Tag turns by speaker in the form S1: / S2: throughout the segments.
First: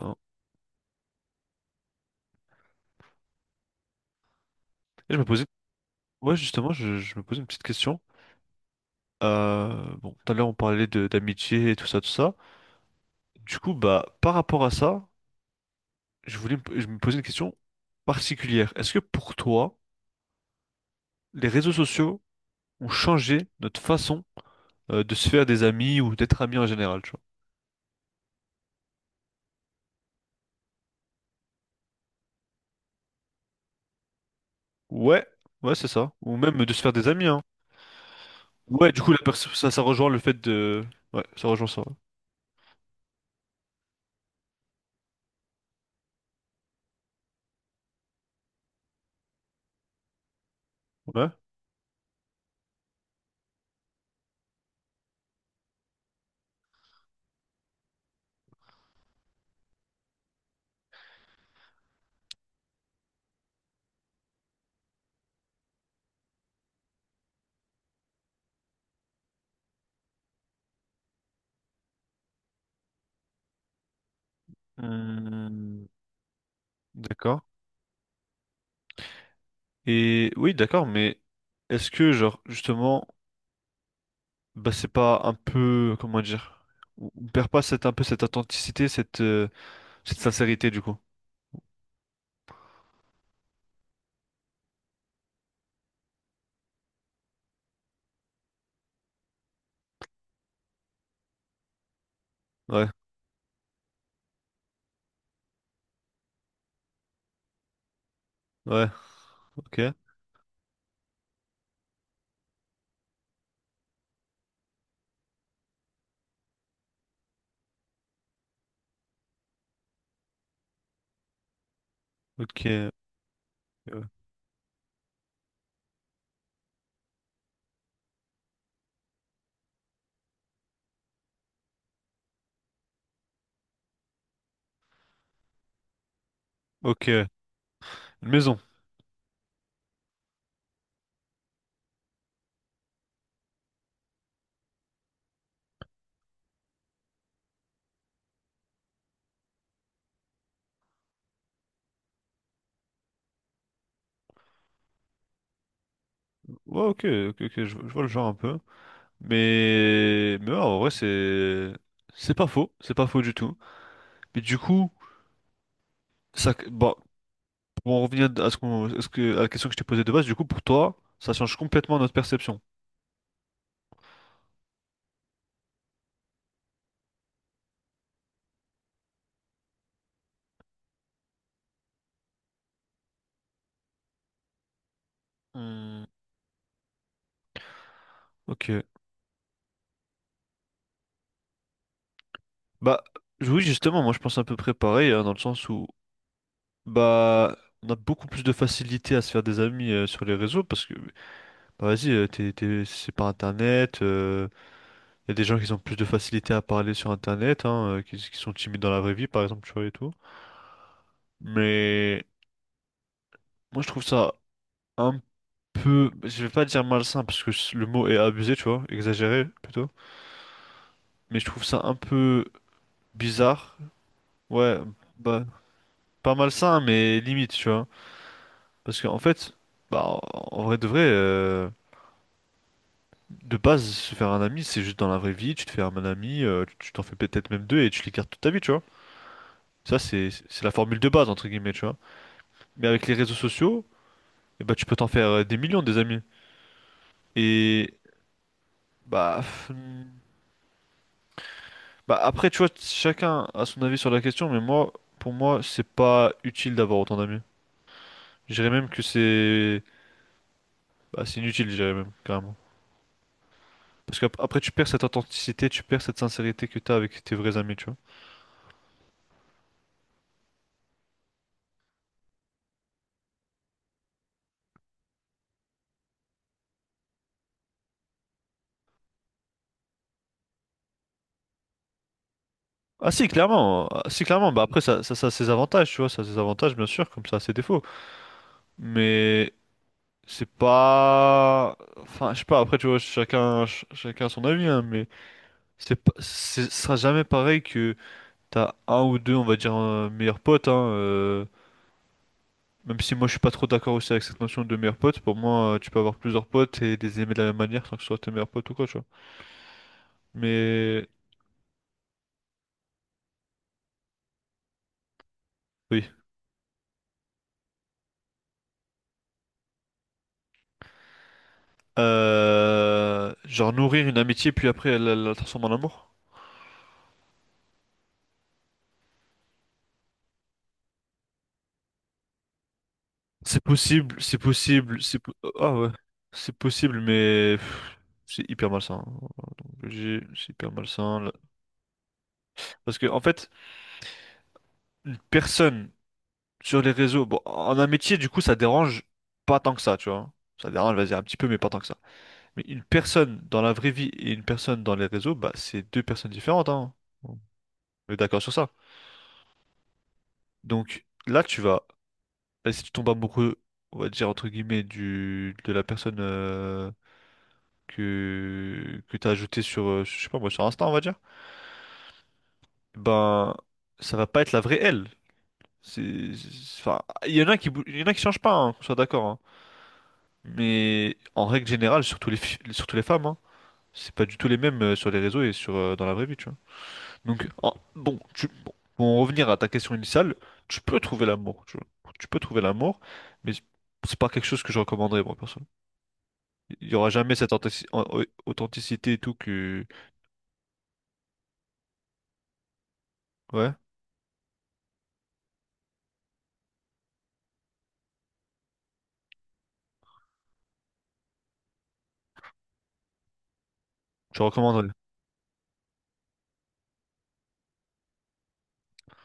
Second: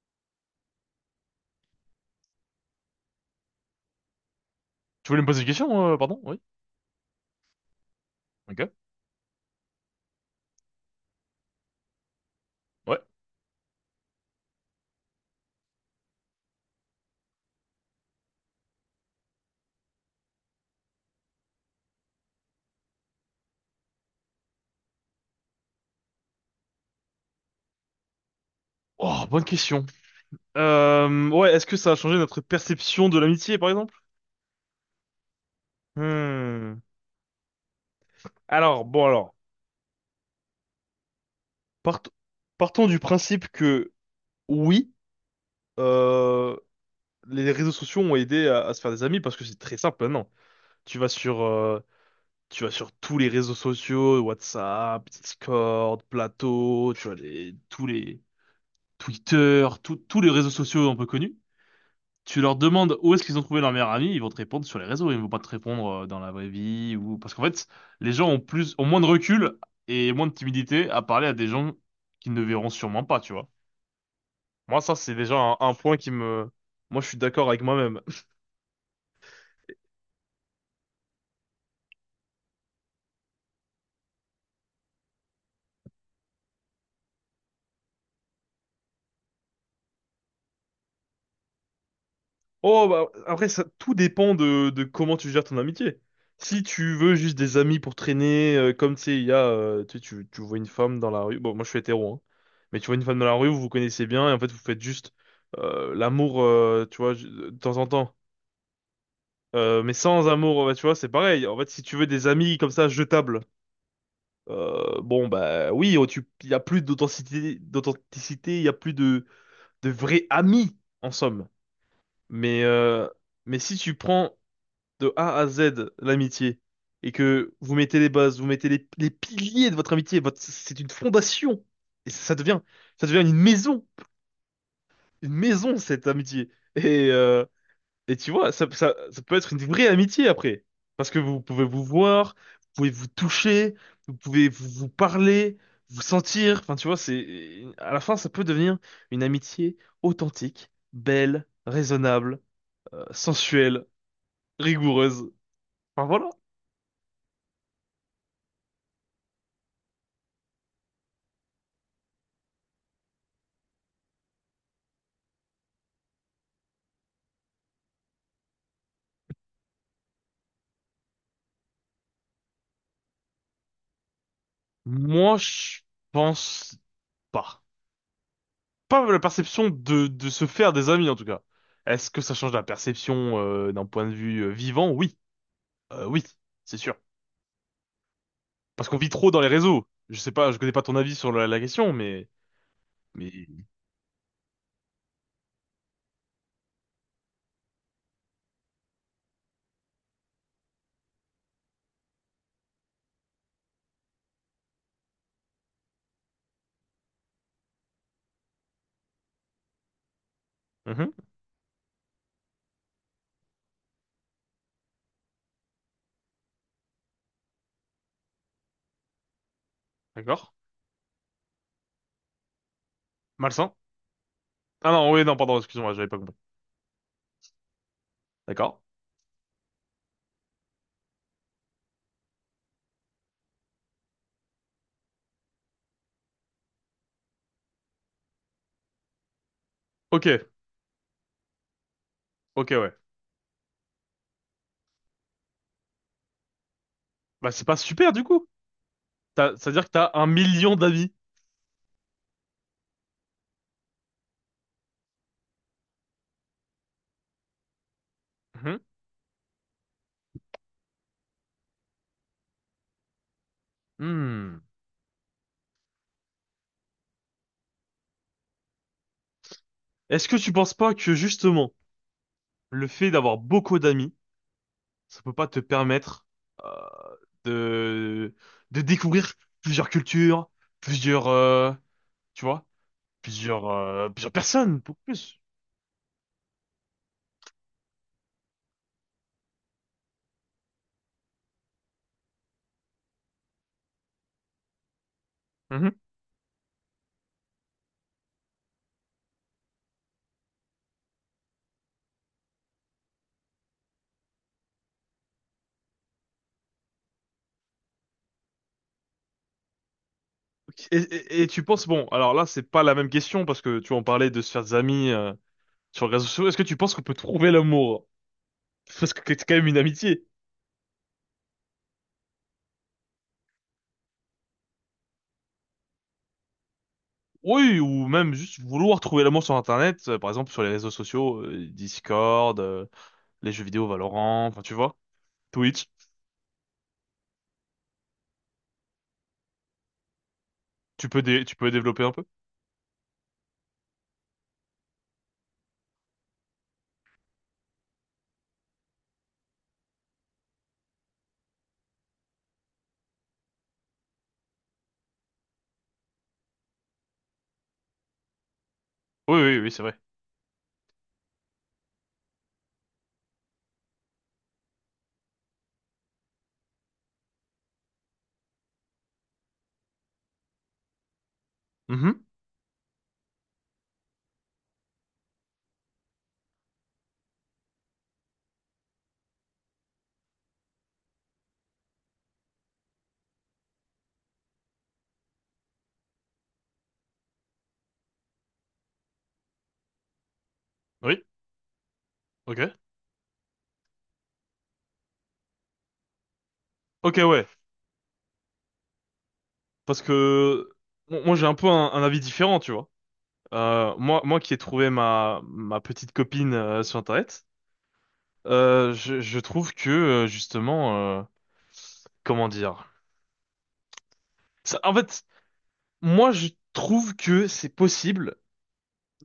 S1: Hein.
S2: Tu
S1: Et je
S2: voulais
S1: me
S2: me poser
S1: posais,
S2: une question, pardon?
S1: ouais,
S2: Oui.
S1: justement, je me posais une petite question.
S2: Ok.
S1: Bon, tout à l'heure, on parlait de d'amitié et tout ça, tout ça.
S2: Ouais.
S1: Du coup, bah, par rapport à ça, je me posais une question particulière. Est-ce que pour toi, les réseaux sociaux ont changé notre façon, de se faire des amis ou d'être amis en général, tu vois?
S2: Oh, bonne question. Ouais, est-ce que ça a changé notre perception de l'amitié, par exemple?
S1: Ouais, ouais, c'est ça. Ou même de
S2: Hmm.
S1: se faire des amis, hein.
S2: Alors,
S1: Ouais, du
S2: bon,
S1: coup, la
S2: alors,
S1: perso- ça, ça rejoint le fait de, ouais, ça rejoint ça.
S2: part- partons du principe que oui, euh, les réseaux sociaux ont aidé à se faire des amis parce que c'est très simple maintenant. Tu vas
S1: Ouais.
S2: sur, euh, Tu vas sur tous les réseaux sociaux, WhatsApp, Discord, Plateau, tu vois tous les Twitter, tous les réseaux sociaux un peu connus. Tu leur demandes où est-ce qu'ils ont trouvé leur meilleur ami, ils vont te répondre sur les réseaux, ils vont pas te répondre dans la vraie vie ou parce qu'en fait, les gens ont plus ont moins de recul et moins de timidité à parler à des gens qu'ils ne verront sûrement pas, tu vois. Moi, ça, c'est déjà un
S1: Hmm,
S2: point qui me... Moi je suis
S1: d'accord.
S2: d'accord avec moi-même.
S1: Et oui, d'accord, mais est-ce que, genre, justement, bah, c'est pas un peu, comment dire, on perd pas cette, un peu cette authenticité, cette, cette sincérité, du coup?
S2: Oh, bah, après, ça, tout dépend de comment tu gères ton amitié. Si tu veux juste des amis pour traîner, comme tu sais, il y a, tu, sais, tu tu vois une femme dans la rue. Bon, moi, je suis hétéro, hein. Mais tu
S1: Ouais,
S2: vois une femme dans la rue, vous vous connaissez bien, et en fait, vous faites juste l'amour, tu vois, de temps en temps.
S1: ouais, ok,
S2: Mais sans amour, bah, tu vois, c'est pareil. En fait, si tu veux des amis comme ça, jetables, bon, bah oui, oh, il y a plus d'authenticité, il y a plus de vrais amis, en somme. Mais,
S1: ok,
S2: euh, mais si tu prends de A à Z l'amitié et que vous mettez les bases, vous mettez les piliers de votre amitié, votre, c'est une fondation et ça devient une maison cette amitié.
S1: ok.
S2: Et,
S1: Une
S2: euh, et tu vois,
S1: maison.
S2: ça peut être une vraie amitié après parce que vous pouvez vous voir, vous pouvez vous toucher, vous parler, vous sentir. Enfin, tu vois, c'est à la fin ça peut devenir une amitié authentique, belle, raisonnable, sensuelle, rigoureuse. Enfin voilà.
S1: Ouais, ok, ok, ok, je vois le genre un peu. Mais ouais, en vrai, c'est pas faux du tout. Mais du coup, ça, bon, pour en revenir à ce qu'on, à ce que, à la question que je t'ai posée de base, du coup, pour toi, ça change complètement notre perception.
S2: Moi, je pense pas. Pas la perception de se faire des amis, en tout cas. Est-ce que ça change la perception d'un point de vue vivant? Oui.
S1: Hmm,
S2: Oui, c'est sûr.
S1: ok.
S2: Parce qu'on vit trop dans les réseaux. Je sais pas, je connais pas ton avis sur la question, mais...
S1: Bah
S2: Mais...
S1: oui, justement, moi je pense à peu près pareil, hein, dans le sens où bah on a beaucoup plus de facilité à se faire des amis sur les réseaux parce que bah vas-y, c'est par internet, il y a des gens qui ont plus de facilité à parler sur internet, hein, qui sont timides dans la vraie vie par exemple, tu vois et tout.
S2: Mhm,
S1: Mais moi je trouve ça un peu, je vais pas dire malsain parce que le mot est abusé, tu vois, exagéré plutôt.
S2: d'accord.
S1: Mais je trouve ça un peu
S2: Malsain.
S1: bizarre, ouais,
S2: Ah non, oui, non,
S1: bah
S2: pardon, excuse-moi, j'avais pas
S1: pas
S2: compris.
S1: malsain mais limite, tu vois.
S2: D'accord.
S1: Parce qu'en fait, bah, en vrai, de base, se faire un ami, c'est juste dans la vraie vie, tu te fais un ami, tu t'en fais peut-être même deux et tu les gardes toute ta vie, tu vois. Ça,
S2: Ok,
S1: c'est la formule de base, entre guillemets, tu vois.
S2: ok,
S1: Mais
S2: ouais.
S1: avec les réseaux sociaux, eh bah, tu peux t'en faire des millions, des amis.
S2: Bah, c'est pas
S1: Et
S2: super, du coup.
S1: bah,
S2: T'as-
S1: pff,
S2: c'est-à-dire que
S1: hmm,
S2: t'as un million d'amis.
S1: bah après, tu vois, chacun a son avis sur la question, mais moi, pour moi, c'est pas utile d'avoir autant d'amis. Je dirais
S2: Mhm.
S1: même que c'est bah, c'est inutile, je dirais même, carrément. Parce qu'après,
S2: Hmm.
S1: tu perds cette authenticité, tu perds cette sincérité que t'as avec tes vrais amis, tu vois.
S2: Est-ce que tu penses pas que, justement, le fait d'avoir beaucoup d'amis ça peut pas te permettre euh, de de découvrir plusieurs cultures, plusieurs tu vois,
S1: Ah si,
S2: plusieurs
S1: clairement. Ah, si,
S2: plusieurs
S1: clairement. Bah
S2: personnes
S1: après,
S2: beaucoup
S1: ça a
S2: plus.
S1: ses avantages, tu vois, ça a ses avantages, bien sûr, comme ça a ses défauts. Mais c'est pas… Enfin, je sais pas, après, tu vois, chacun a son avis, hein, mais
S2: Mhm.
S1: c'est pas… c'est- ce sera jamais pareil que t'as un ou deux, on va dire, meilleurs potes, hein, même si moi je suis pas trop d'accord aussi avec cette notion de meilleurs potes, pour moi tu peux avoir plusieurs potes et les aimer de la même manière sans que ce soit tes meilleurs potes ou quoi, tu vois. Mais
S2: Et tu penses bon, alors là c'est pas la même question parce que tu en parlais de se faire des amis sur
S1: oui.
S2: les réseaux sociaux. Est-ce que tu penses qu'on peut trouver l'amour? Parce que c'est quand même une amitié.
S1: Genre nourrir une amitié puis après elle la transformer en amour.
S2: Oui, ou même juste vouloir trouver l'amour sur Internet, par exemple sur les réseaux sociaux, Discord, les
S1: C'est
S2: jeux vidéo
S1: possible, c'est
S2: Valorant, enfin tu vois,
S1: possible, c'est po- oh, ah
S2: Twitch.
S1: ouais, c'est possible, mais pff, c'est hyper malsain. Donc, c'est hyper malsain là.
S2: Tu peux développer un peu?
S1: Parce que en fait, une personne sur les réseaux, bon, en un métier, du coup, ça dérange pas tant que ça, tu vois. Ça dérange, vas-y, un petit peu, mais pas tant que ça. Mais une personne dans la vraie vie et une personne dans les réseaux, bah, c'est deux personnes différentes, hein. On est d'accord sur ça.
S2: Oui, oui, oui, c'est vrai.
S1: Donc là, tu vas, bah, si tu tombes amoureux, on va dire entre guillemets, du de la personne. Que t'as ajouté sur, je sais pas moi, sur Insta, on va dire,
S2: Mhm.
S1: ben, ça va pas être la vraie elle. Enfin, il y en a qui changent pas, hein, qu'on soit d'accord, hein. Mais en règle générale, surtout les femmes, hein, c'est pas du tout les mêmes sur les réseaux et sur, dans la vraie vie, tu vois. Bon, pour en revenir à ta question initiale, tu peux
S2: Oui,
S1: trouver l'amour, tu vois. Tu peux trouver
S2: ok.
S1: l'amour, mais c'est pas quelque chose que je recommanderais, moi, personne. Il y aura
S2: Ok,
S1: jamais
S2: ouais.
S1: cette authentici- au- authenticité et tout que,
S2: Parce que moi, j'ai un peu un avis différent, tu vois.
S1: ouais,
S2: Moi qui ai trouvé ma petite copine sur Internet, je trouve que, justement, comment dire...
S1: je
S2: Ça-
S1: recommanderais.
S2: en fait, moi, je trouve que c'est possible.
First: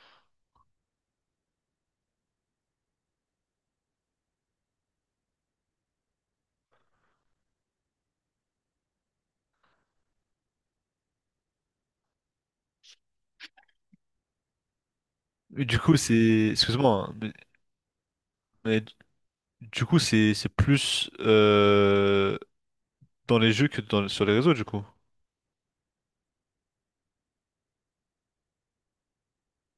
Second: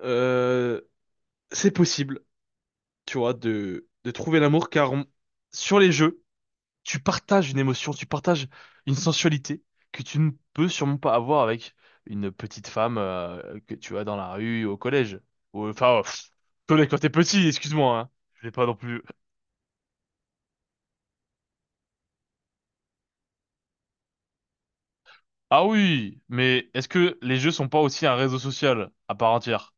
S2: euh, c'est possible, tu vois, de trouver l'amour, sur les jeux... Tu partages une émotion, tu partages une sensualité que tu ne peux sûrement pas avoir avec une petite femme que tu as dans la rue, au collège. Ou, enfin, euh, pff, Collège quand
S1: Excuse-moi,
S2: t'es
S1: hein,
S2: petit, excuse-moi, hein. Je l'ai pas non
S1: mais
S2: plus.
S1: du coup, c'est plus dans les jeux que sur les réseaux, du coup.
S2: Ah oui, mais est-ce que les jeux sont pas aussi un réseau social à part entière?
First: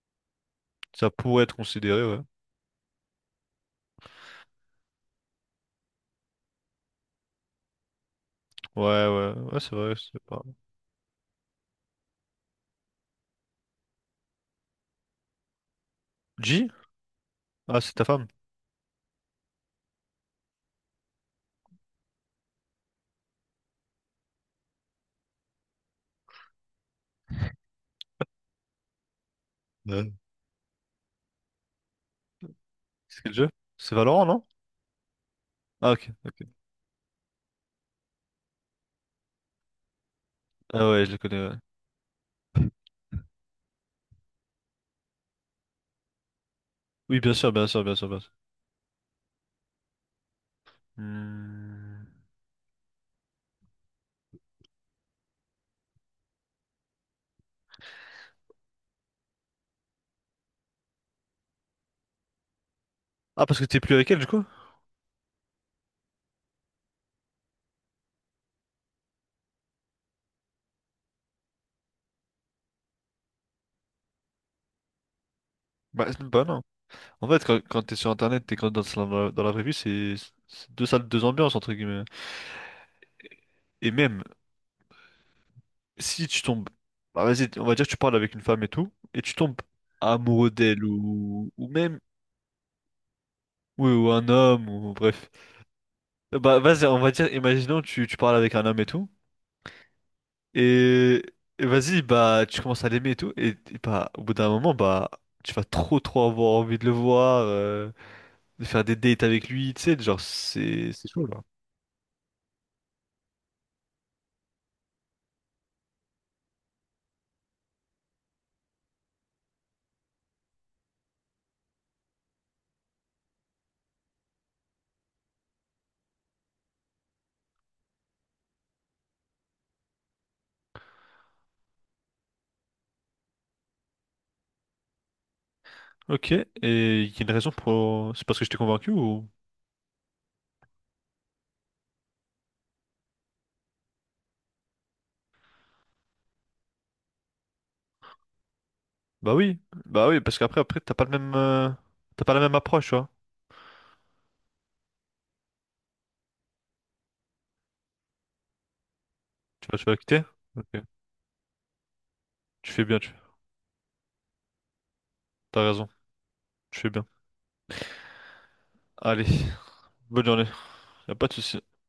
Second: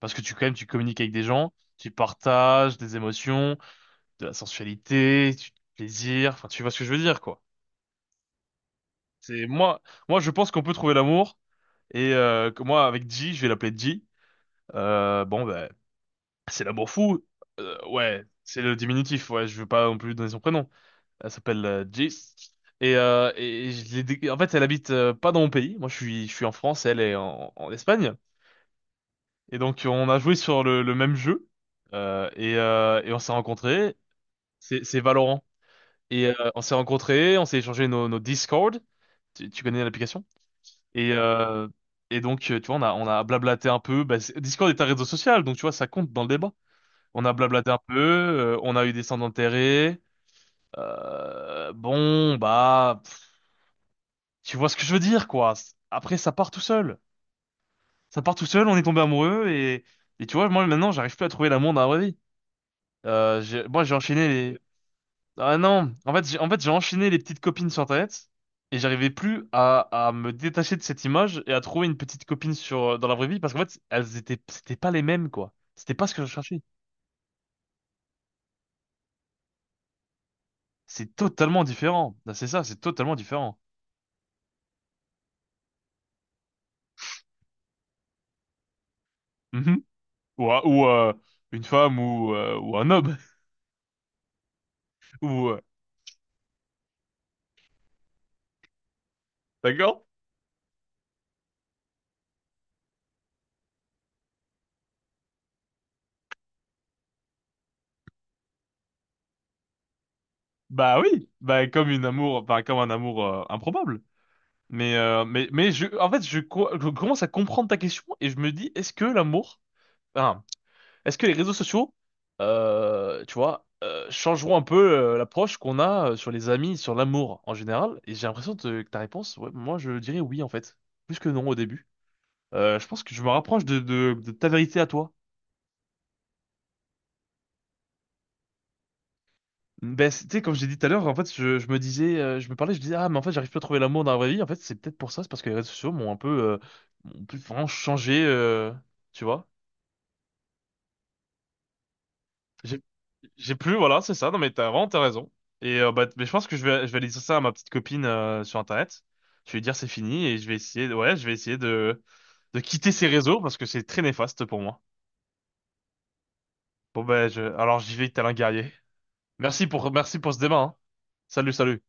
S2: Parce que tu, quand même, tu communiques
S1: Ça
S2: avec des
S1: pourrait
S2: gens,
S1: être
S2: tu
S1: considéré, ouais.
S2: partages des émotions, de la sensualité, du plaisir, enfin, tu vois ce que je veux dire, quoi.
S1: Ouais, ouais,
S2: C'est
S1: ouais, c'est
S2: moi,
S1: vrai,
S2: Moi,
S1: c'est
S2: je
S1: pas…
S2: pense qu'on peut trouver l'amour et que moi, avec G, je vais l'appeler G. Bon, ben, c'est
S1: G?
S2: l'amour fou.
S1: Ah, c'est ta
S2: Ouais,
S1: femme.
S2: c'est le diminutif. Ouais, je veux pas non plus donner son prénom. Elle s'appelle Jis. Et je l'ai en fait, elle habite pas dans mon pays. Moi, je suis en France, elle est en Espagne. Et donc, on
S1: Ouais.
S2: a joué sur le même jeu. Et on
S1: C'est
S2: s'est
S1: quel jeu? C'est
S2: rencontrés.
S1: Valorant, non?
S2: C'est Valorant.
S1: Ah, ok,
S2: Et
S1: ok.
S2: on s'est rencontrés, on s'est échangé nos Discord. Tu connais l'application?
S1: Ah ouais,
S2: Et,
S1: je le connais, ouais.
S2: euh, Tu vois, on a blablaté un peu. Bah, c'est- Discord est un réseau social, donc tu vois, ça compte dans le débat.
S1: Oui,
S2: On a
S1: bien sûr, bien
S2: blablaté un
S1: sûr, bien
S2: peu,
S1: sûr, bien sûr.
S2: on a eu des scènes d'intérêt. Euh,
S1: Hmm.
S2: bon, bah, pff, Tu vois ce que je veux dire, quoi. C- après, ça part tout seul. Ça part tout seul, on est tombé amoureux et tu vois, moi maintenant, j'arrive plus à trouver l'amour dans la vraie vie.
S1: Ah, parce que t'es
S2: Moi,
S1: plus
S2: j'ai
S1: avec elle, du
S2: enchaîné
S1: coup?
S2: les. Ah non, en fait, j'ai enchaîné les petites copines sur Internet et j'arrivais plus à me détacher de cette image et à trouver une petite copine sur dans la vraie vie parce qu'en fait, elles étaient, c'était pas les mêmes, quoi. C'était
S1: Bah,
S2: pas ce que je
S1: bah
S2: cherchais.
S1: non. En fait, quand t'es sur Internet, t'es quand dans, dans la vraie vie, c'est deux salles,
S2: C'est
S1: deux ambiances,
S2: totalement
S1: entre guillemets.
S2: différent. Ben, c'est ça, c'est totalement différent.
S1: Et même… si tu tombes, bah, vas-y, on va dire que tu parles avec une femme et tout, et tu tombes amoureux d'elle
S2: Ou une
S1: ou même,
S2: femme ou un homme
S1: oui, ou un homme, ou bref.
S2: ou
S1: Bah, vas-y, on va dire, imaginons, tu parles avec un homme et tout,
S2: d'accord?
S1: et, et vas-y, bah, tu commences à l'aimer et tout, et bah, au bout d'un moment, bah, tu vas trop, trop avoir envie de le voir, de faire des dates avec lui, tu sais, genre,
S2: Bah
S1: c'est chaud,
S2: oui,
S1: là.
S2: bah comme un amour improbable. Mais en fait, je commence à comprendre ta question et je me dis, est-ce que l'amour, enfin, est-ce que les réseaux sociaux, tu vois, changeront un peu l'approche qu'on a sur les amis, sur l'amour en général? Et j'ai l'impression que ta réponse, ouais, moi je dirais oui en fait, plus que non au début. Je pense que je me rapproche de de ta vérité à toi.
S1: Ok, et il y a une raison pour, c'est parce que je t'ai convaincu ou?
S2: Ben, c'est- tu sais, comme je l'ai dit tout à l'heure, en fait, je me disais, je me parlais, je disais, ah, mais en fait, j'arrive plus à trouver l'amour dans la vraie vie. En fait, c'est peut-être pour ça, c'est parce que les réseaux sociaux m'ont un peu, m'ont plus vraiment changé, tu
S1: Bah
S2: vois.
S1: oui, bah oui, parce qu'après, après, t'as pas le même, t'as pas la même
S2: J'ai,
S1: approche, tu vois.
S2: j'ai plus, voilà, c'est ça. Non, mais t'as vraiment, t'as raison. Mais je pense que je vais aller dire ça à ma petite copine, sur Internet. Je vais lui dire
S1: Tu
S2: c'est
S1: vas quitter?
S2: fini et je vais
S1: Ok.
S2: ouais, je vais essayer de
S1: Tu fais
S2: quitter
S1: bien,
S2: ces
S1: tu.
S2: réseaux parce que c'est très néfaste pour moi.
S1: T'as raison. Tu fais bien.
S2: Alors j'y vais, tel un guerrier.
S1: Allez,
S2: Merci
S1: bonne
S2: pour ce
S1: journée.
S2: débat, hein.
S1: Y a pas de
S2: Salut,
S1: souci.
S2: salut.